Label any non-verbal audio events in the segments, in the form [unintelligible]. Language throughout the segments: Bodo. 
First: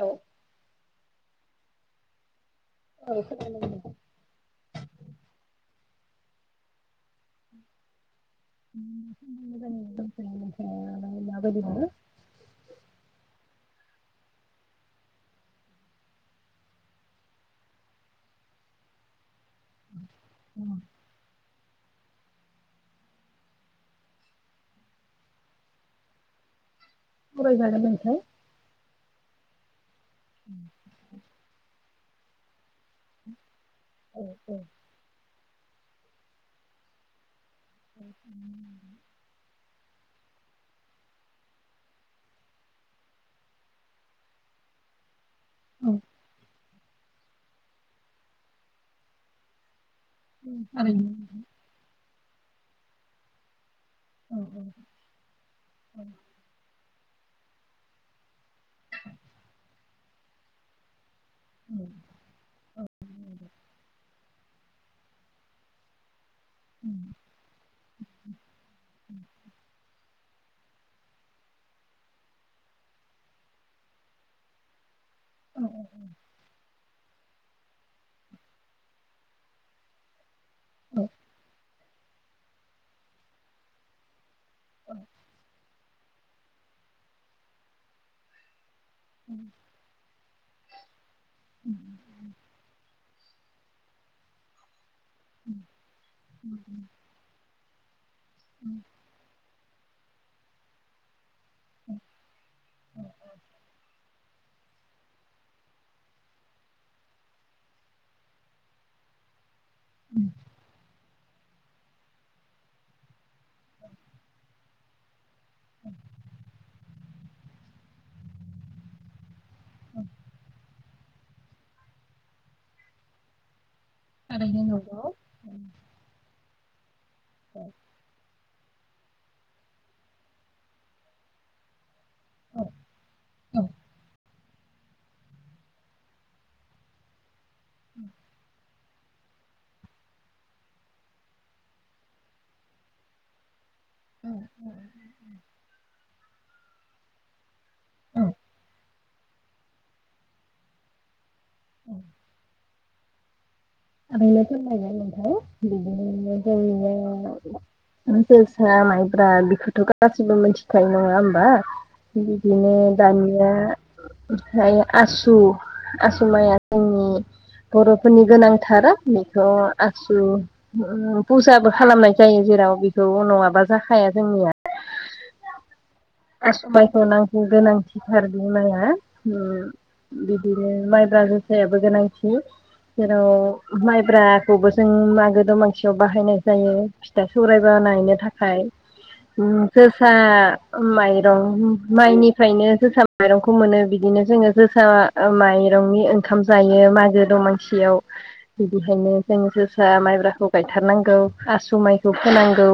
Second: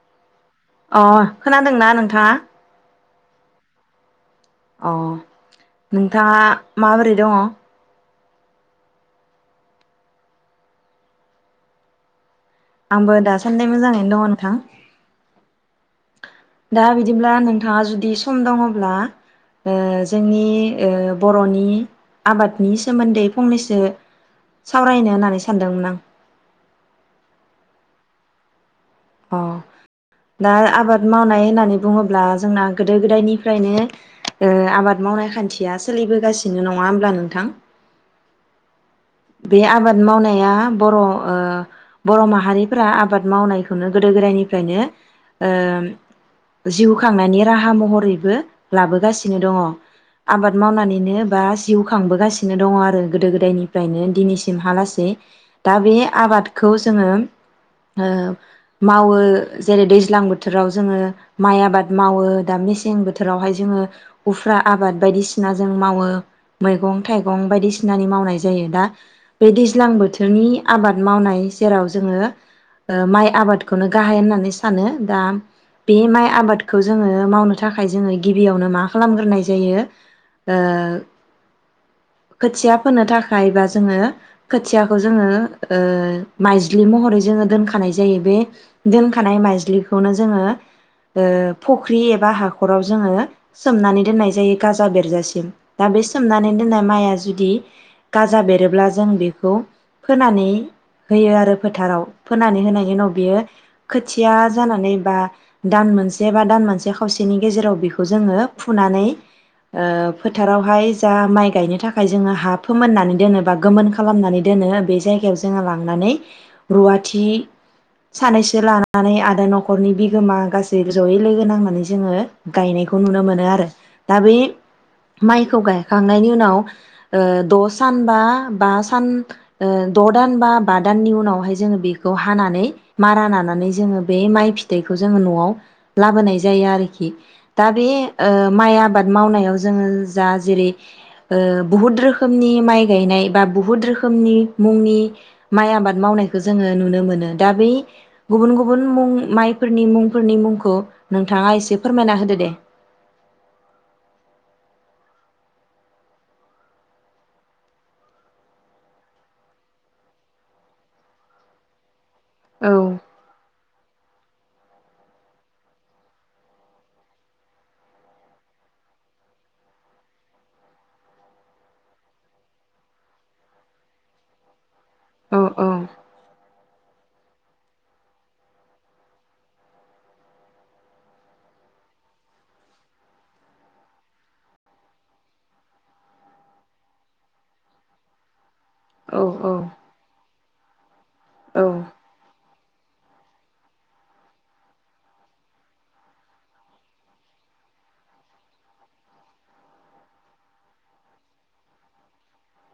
औ। अ' खोनादोंना नोंथाङा? ओं खोनादों [unintelligible] अ' नोंथाङा माबोरै दङो? मोजांयैनो दं थयो नोंथाङालाय मा बादि दङो? आंबो दासान्दि मोजाङैनो दङो नोंथां। दा बिदिब्ला नोंथाङा जुदि सम दङब्ला ओ जोंनि ओ बर'नि आबादनि सोमोन्दै फंनैसो सावरायनो होननानै सानदोंमोन आं। जागोन दे नोंथां। अ' दा आबाद मावनाय होननानै बुङोब्ला जोंना गोदो गोदायनिफ्रायनो औ ओ आबाद मावनाय खान्थि थिया सोलिबोगासिनो नङा होमब्ला नोंथां? ओं बे आबाद मावनाया बर' ओ बर' माहारिफोरा आबाद मावनाय खौनो गोदो गोदायनिफ्रायनो ओम औ जिउ खांनायनि राहा महरैबो लाबोगासिनो दङ। आबाद थारैनो मावनानैनो बा जिउ खांबोगास सिनो दङ आरो गोदो गोदायनि फ्रायनो औ औ दिनैसिमहालासेै दा बे आबादखौ ज जोङो म ओ मावो जेरै दैज्लां बोथोराव जोङो माइ औ आबाद मावो दा मेसें बोथोरावहाय जोङो उफ्रा आबाद बायदिसिना जों मावो मैगं -थाइगं बायदिस सिनानि मावनाय ज जायो दा बे दैज्लां बोथ थोनि आबाद मावनाय जेराव जोङो ओ माइ आबाद खौनो गाहाइ होननानै सानो दा औ बे माइ आबादखौ ज जोङो मावनो थाखाय जोङो गिबियावनो मा खालामग्रोनाय जायो ओ औ खोथिया फोनो थाखाय बा जोङो खोथियाखौ जोङो ओ ओ माइज्लि महरै जोङो दोनखानाय जायो बे दोनखानाय माइज्लिखौनो ज जोङो ओ फख्रि एबा हाखराव जोङो सोमनानै दोननाय जायो गाजा बेरजासिम दा बेस सोमनानै दोननाय माइया जुदि गाजा बेरोब्ला जों बेखौ फोनानै होयो आरो फोथाराव फोनानै होनायनि उनाव बेयो खोथिया जानानै बा दान मोनसे बा दान मोनसे खावसेनि गेजेराव बेखौ जोङो फुनानै ओ फोथारावहाय ज जा माइ गायनो थाखाय जोङो हा फोमोननानै दोनो बा गोमोन खालामनानै दोनो बे जायगायाव जोङो लांनानै रुवाथि स सानैसो लानानै आरो न'ख खरनि बिगोमा गास सिबो जयै लोगो नांनानै जोङो गायनायखौ नुनो मोनो आरो दा बे थारैनो नंगौ माइखौ औ गायखांनायनि उनाव ओ द सान बा बा स सान ओ द दान बा दाननि उनावहाय जोङो बेख खौ औ हानानै मारा औ नानानै जोङो बे माइ फिथाइखौ जोंङो न'आव लाबोनाय जायो आरोखि दा बे ओ माइ आबाद मावनायाव जोङो जा जेरै ओ बुहुद रोखोमनि माइ गायनाय बा बुहुत रोखोमनि मुंनि माइ आबाद मावनायखौ जोङो नुनो मोनो दा बि गुबुन गुबुन मुं माइफोरनि मुंफोरनि मुंखौ नों नोंथाङा एसे फोरमायना होदो दे। आओैनो सायबाय नोंथाय बिदिनो ज जोसा माइब्रा बेखौथ' गाैबो मिथिखायो नङा होमबा। औ बिदिनो दानिया ओमफ्राय आसु आसु माइया जोंनि बर'फोरनि गोनां थारा बेखौ आसु फुजाबो खालामनाय जायो जेराव बेखौ उनाव माबा जाखाया जोंनिया औ औ। सबाइखौ नांगौ गोनांथिथार बि माइआ बिदिनो माइब्रा जोसायाबो गोनांथि जेराव माइब्राखौबो जों मागो दमासियाव बाहायनाय जायो फिथा सौराय ब ानायनो थाखाय औ औ। [unintelligible] औ माइरं माइनिफ्रायनो जोसा माइरंखौ मोनो बिदिनो जोङो जोसा माइरंनि ओंखाम जायो मागो दमासियाव बिदिहायनो जोंङ जोसा माइब्राखौ गायथारनांगौ आसु माइखौ फोनांगौ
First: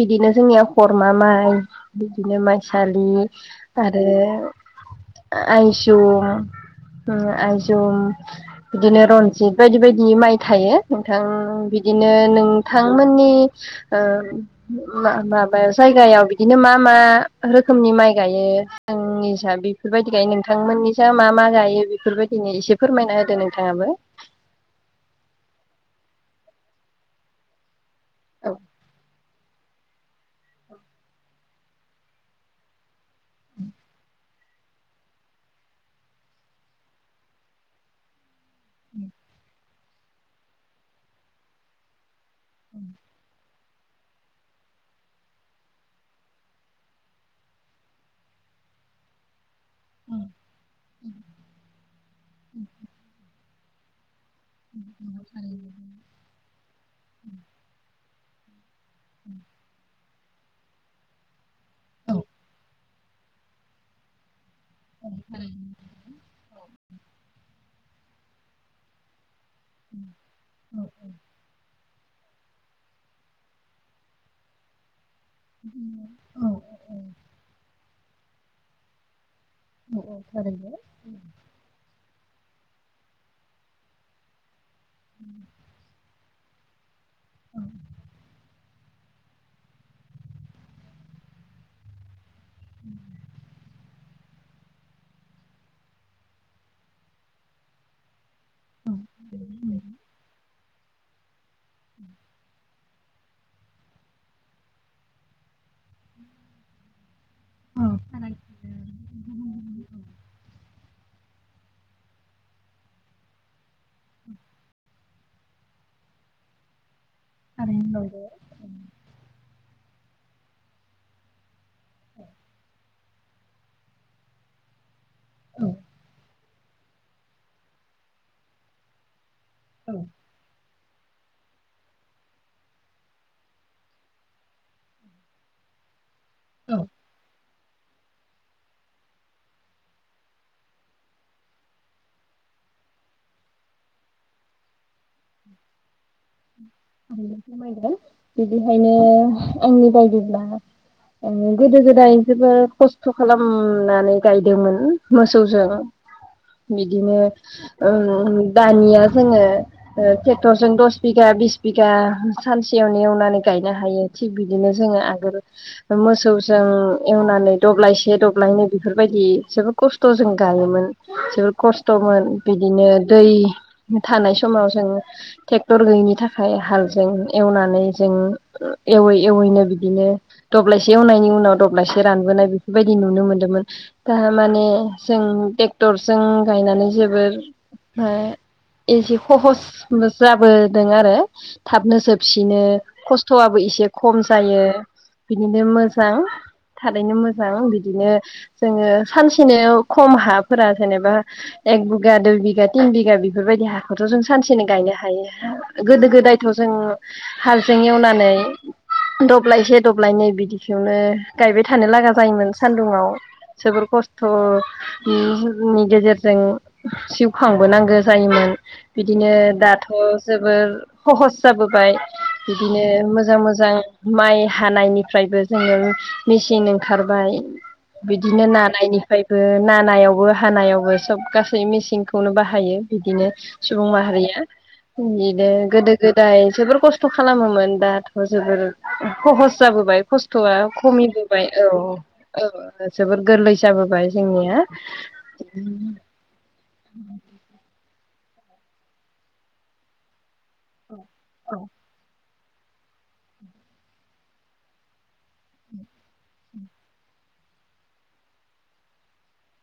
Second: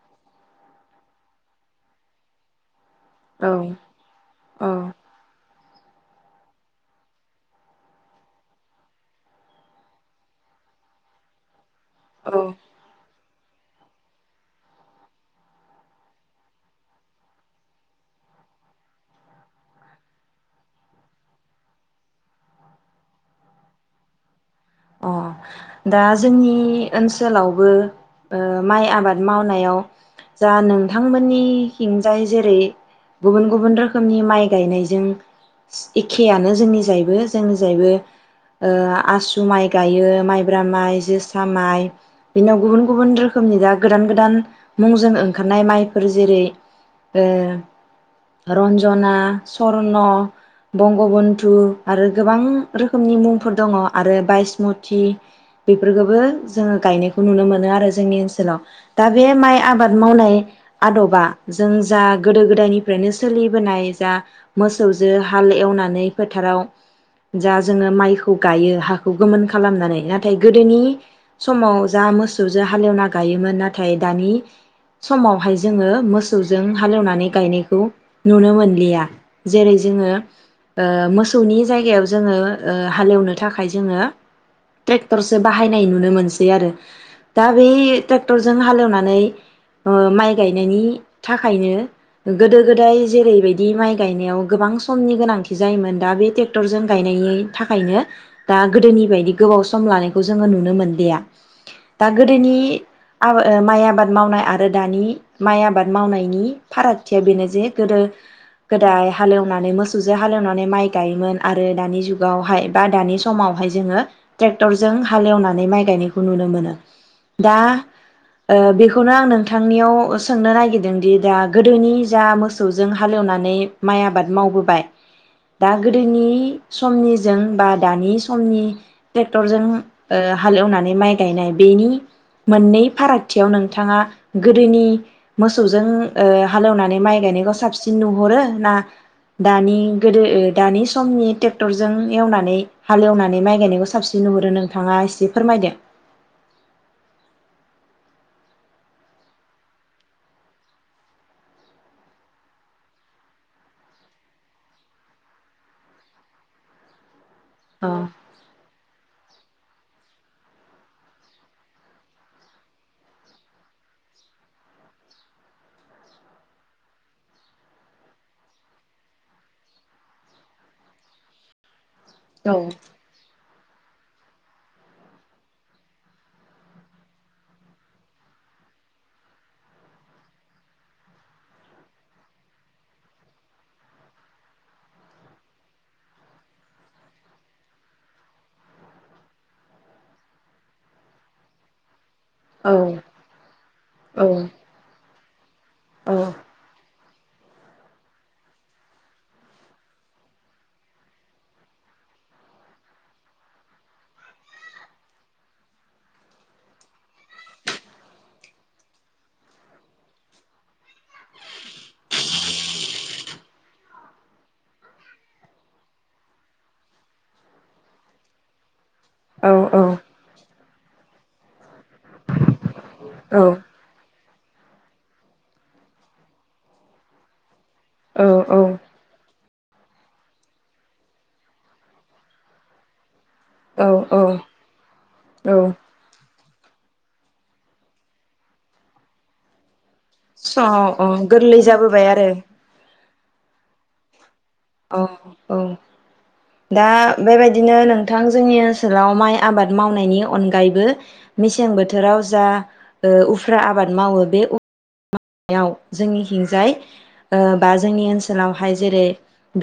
बिदिनो जोंनिया खरमा माइ बिदिनो माइ सारनि औ आरो औ आइजुम आइजुम बिदिनो रन्जित बायदि बायदि माइ थायो नोंथां बिदिनो औ नोंथांमोननि माबायाव जायगायाव बिदिनो मा मा रोखोमनि माइ गायो आंनिसा बेफोरबायदि गायो नोंथांमोननिसा मा मा गायो बेफोरबायदिनो एसे फोरमायना होदो नोंथाङाबो। अ दा जोंनि ओनसोलावबो ओ औ माइ आबाद मावनायाव जा नोंथांमोननि खिंजाय जेरै गुबुन गुबुन रोखोमनि माइ गायनायजों एखेयानो जोंनि जायैबो जोंनि जायबो ओ आसु माइ गायो माइ जब्रा माइ जोसा माइ बेनाव गुबुन गुबुन रोखोमनि दा गोदान गोदान मुंजों ओंखारनाय माइफोर जेरै रन्जना सरन' बंगबन्धु आरो गोबां रोखोमनि मुं फोर दङ आरो बाइसमथि बेफोरखौबो जोङो गायनायखौ नुनो मोनो आरो। जोंनि ओनसोलाव दा बे माइ आबाद आबाद मावनाय आदबा जों जा गोदो गोदायनि फ्रायनो सोलिबोनाय जा मोसौजो हाल एवनानै फोथाराव ज [inaudible] जोो माइखौ गायो हाखौ गोमोन [inaudible] खालामनानै आरो [inaudible] नाथाय गोदोनि समाव जा मोसौजों हालेवना गायोमोन नाथाय दानि समावहाय जोङो मोसौजों हालेवनानै गायनायखौ नुनो मोनलिया जेरै जोङो मोसौनि ओ जायगायाव जोङो ओ हालेवनो थाखाय जोङो ट्रेक्टरसो बाहायनाय नुनो मोनसै सै आरो दा बे ट्रेक्टरजों हालएवनाय नानै माइ गायनायनि थाखायनो गोदो-गोदाय जेरैबायदि माइ गायनायाव गोबां समनि गोनांथि जायोमोन दा बे ट्रेक्टरजों गायनायनि थाखायनो दा गोदोनि बायदि गोबाव बेखौ जोङो नुनो मोनलिया दा गोदोनि ओ माइ आबाद मावनाय आरो दानि माइ आबाद मावनायनि फाराग थिया बेनो जे गोदो गोदाय हालेवनानै मोसौजों हालेवनानै माइ गायोमोन आरो दानि जुगावहाय बा दानि समावहाय जोङो ट्रेक्टरजों हालेवनानै माइ गायनायखौ नुनो मोनो दा ओ बेखौनो आं नोंथांनियाव सोंनो नागिरदों दि दा गोदोनि जा मोसौजों हालेवनानै माइ आबाद मावबोबाय दा गोदोनि समनि जों बा दानि समनि जों हालेवनानै माइ गायनाय बेनि मोननै फारागथियाव नोंथाङा गोदोनि मोसौजों ओ हालौवनानै माइ गायनाय गस साबसिन नुह'रो ना दानि गोदो ओ दानि समनि ट्रेक्टरजों एवनानै हालेवनानै माइ गायनायखौ साबसिन नुहुरो नोंथाङा एसे फोरमायदो आं फोरमायगोन बिदिखायनो आंनि बायदिब्ला ओ गोदो गोदाय जोबोद खस्थ' खालामनानै गायदोंमोन मोसौजों बिदिनो ओ औ दानिया जोङो ओ ट्रेक्टरजों दस बिगा बिस बिगा सानसेयावनो एवनानै गायनो हायो थिग बिदिनो जोङो आगोल मोसौजों एवनानै दब्लायसे दब्लायनै बेफोरबायदि जोबोर खस्थ' जों गायोमोन जोबोर खस्थ खस्थ'मोन बिदिनो दै थानाय समाव जोङो ट्रेक्टर गैयैनि थाखाय हालजों एवनानै जों एवै एवैनो बिदिनो दब्लायसे एवनायनि उनाव दब्लायसे रानबोनाय बेफोरबायदि नुनो मोनदोंमोन दा माने जों ट्रेक्टरजों गायनानै जोबोर ओ एसे सहसबो जाब बो दों आरो थाबनो जोब सिनो औ खस्थ'आबो एसे खम औ जायो। बिदिनो मोजां औ थारैनो मोजां बिदिनो जोङो सानसेनो खम हाफोरा जेनेबा एक बिगा दुइ बिगा तिन बिगा बेफोरबायदि हाखौथ' जों सानसेनो गायनो हायो। गोदो गोदायथ' जों हालजों एवनानै दब्लायसे दब्लायनै बिदिखौनो गायबाय थानो लागा जायोमोन सानदुुंङाव जोबोर खस्थ'नि गेजेरजों जिउ खांबोनांगौ जायोमोन। बिदिनो औ औ दाथ' जोबोर सहस जाबोबाय। बिदिनो मोजां मोजां। औ माइ हानायनिफ्रायबो जोङो मेचिन ओंखारबाय। बिदिनो नानायनिफ्राय नानायावबो हानायावबो सब गासै मेसिंखौनो बाहायो बिदिनो औ सुबुं माहारिया बिदिनो औ गोदो गोदाय जोबोर खस्थ' खालामोमोन दाथ' जोबोर सहस जाबोबाय। खस्थ'आ स' अ खमिबोबाय गोरलै औ जाबोबाय आरो औ जोबोर गोरलै जाबोबाय। जोङो। [inaudible] औ औ दा बेबायदिनो नोंथां जोंनि ओनसोलाव माइ आबाद मावनायनि अनगायैबो मेसें बोथोराव जा उफ्रा आबाद मावो बे याव जोंनि हिंजाय बा जोंनि ओनसोलावहाय जेरै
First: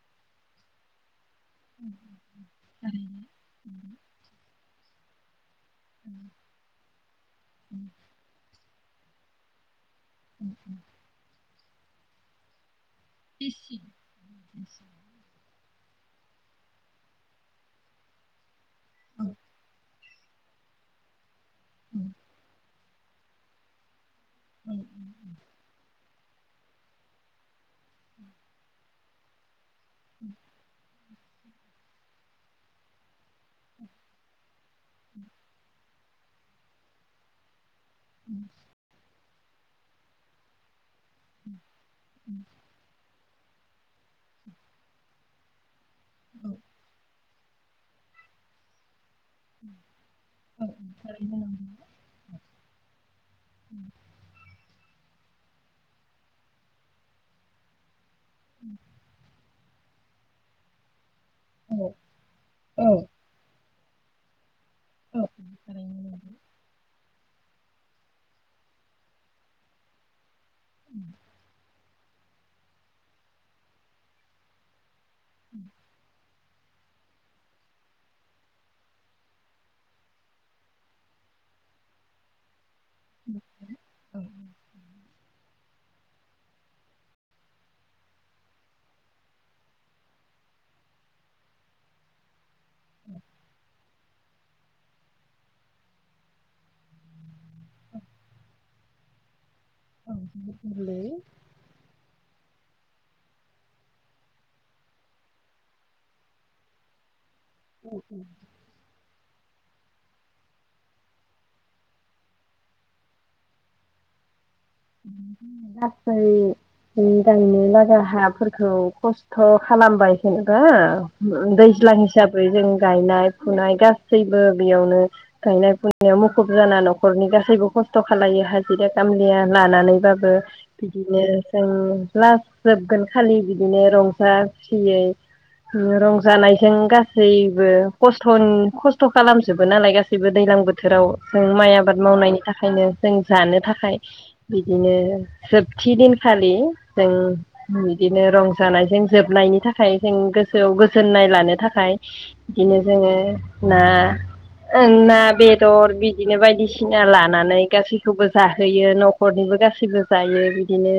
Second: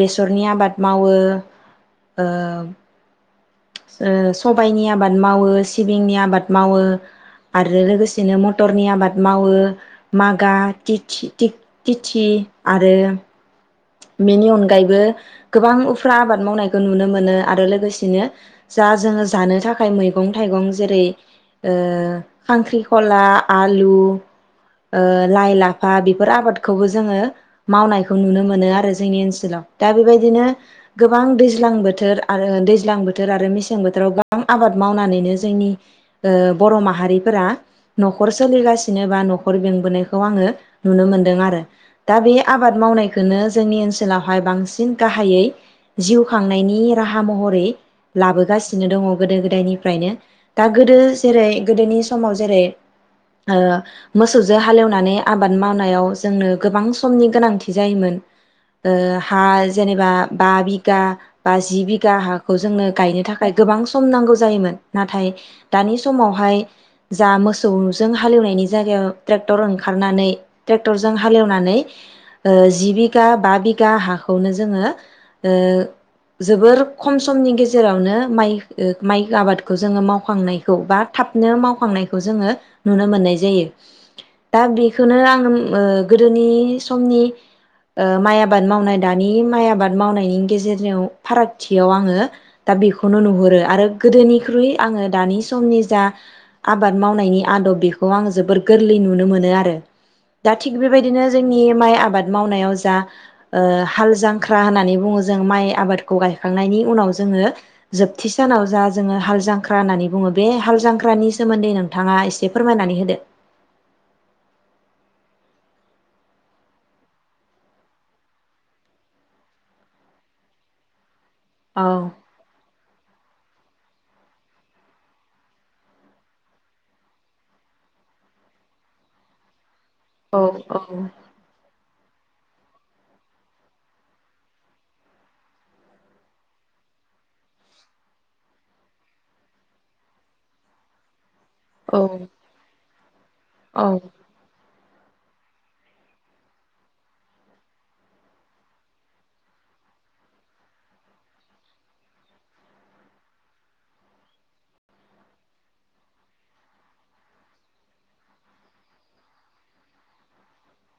बेसरनि आबाद मावो। ओ सबायाइनि आबाद मावो सिबिंनि आबाद मावो आरो लोगोसेनो मटरनि आबाद मावो। मागा, थिसि तिसि आरो आरो बेनि अनगायैबो गोबां उफ्रा आबाद मावनायखौ नुनो मोनो आरो लोगोसेनो जा जोङो जानो थाखाय आरो मैगं थाइगं जेरै खांख्रि खला, आलु ओ लाइ-लाफा बे फोर आबादखौबो जोङो मावनायखौ नुनो मोनो आरो जोंनि ओनसोलाव दा बेबायदिनो गोबां दैज्लां बोथोर आरो दैज्लां बोथोर आरो मेसें बोथोराव गोबां आबाद मावनानैनो जोंनि ओ बर' माहारिफोरा न'खर सोलिगासिनो बा न' खर बेंबोनायखौ आङो नुनो मोनदों आरो दा बे आबाद मावनाय खौनो जोंनि ओनसोलावहाय बांसिन गाहायै जिउ खांनायनि राहा महरै लाबोगासिनो दङ' गोदो गोदायनिफ्रायनो। दा गोदो जेरै गोदोनि समाव जेरै ओ मोसौजो हालेवनानै आबाद मावनायाव जोंनो गोबां समनि गोनांथि जायोमोन। ओ हाज जेनेबा बा बिघा बाजि बिघा हाखौ जोङो गायनो थाखाय गोबां सम नांगौ जायोमोन। नाथाय दानि समावहाय जा मोसौजों हालौनायनि जायगायाव ट्रेक्टर ओंखारनानै ट्रेक्टरजों हालेवनानै ओ जि बिघा बा बिघा हाखौनो जोङो ओ जोबोर खम समनि गेजेरावनो माइ माइ आबादखौ जोङो मावखांनायखौ बा थाबनो मावखांनायखौ जोङो नुनो मोननाय जायो। दा बेखौनो आङो ओ गोदोनि समनि ओ माइ आबाद मावनाय दानि माइ आबाद मावनायनि गेजेरनियाव फारागथियाव आङो दा बेखौनो नुहुरो आरो गोदोनिख्रुइ आङो दानि समनि जा आबाद मावनायनि आदब बेखौ आङो जोबोर गोरलै नुनो मोनो आरो। दा थिग बेबायदिनो जोंनि माइ आबाद मावनायाव जा ओ हाल जांख्रा होननानै बुङो जों माइ आबादखौ गायखांनायनि उनाव जोङो जोबथि सानाव जा जोङो हाल जां ख्रा होननानै बुङो बे हाल जांख्रानि सोमोन्दै नोंथाङा एसे फोरमायनानै होदो। गासै गायनो लागा हाफोरखौ खस्थ' खालामबाय जेनबा दैज्लां औ हिसाबै जों गायनाय फुनाय गासैबो बेयावनो गायनाय फुनायाव मुखुब जाना न'खरनि गासैबो खस्थ' खालायो हाजिरा खामलिया लानानै बाबो औ बिदिनो जों लास जोबगोन खालि बिदिनो रंजा खुसियै रंजानायजों गासैबो खस्थ'नि खस्थ' खालामजोबो नालाय गासैबो दैलां बोथोराव जों माइ आबाद औ मावनायनि थाखायनो जों जानो औ थाखाय बिदिनो जोबथि दिनखालि जों बिदिनो रंजानायजों जोबनायनि थाखाय जों गोसोआव गोजोननाय लानो थाखाय बिदिनो जोङो ना ना बेदर बिदिनो बायदिसिना लानानै गासैखौबो जाहोयो न' खरनिबो गासैबो जायो बिदिनो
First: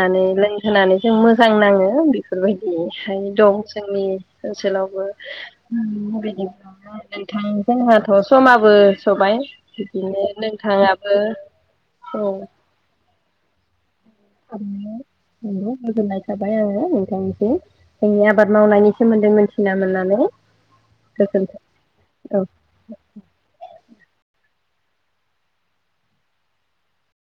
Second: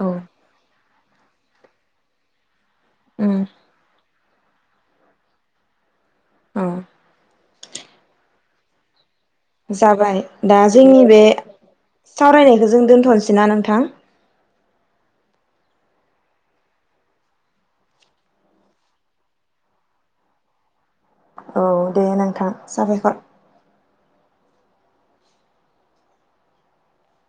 औ लोंहोनानै जों मोजां नाङो बेफोरबायदि बेहाय उम दं जोंनि ओनसोलावबो [unintelligible] औ नोंथां जोंहाथ' समाबो सबाय जाबाय बिदिनो दा जोंनि नोंथाङाबो बे औ सावरायनायखौ जों दोन्थ'नोसै ना नोंथां। [inaudible] गोजोननाय थाबाय आङो नोंथांनिसिम जोंनि आबाद मावनायनि सोमोन्दै मिथिना मोननानै। गोजोनथों औ दे औ नोंथां साबायखर।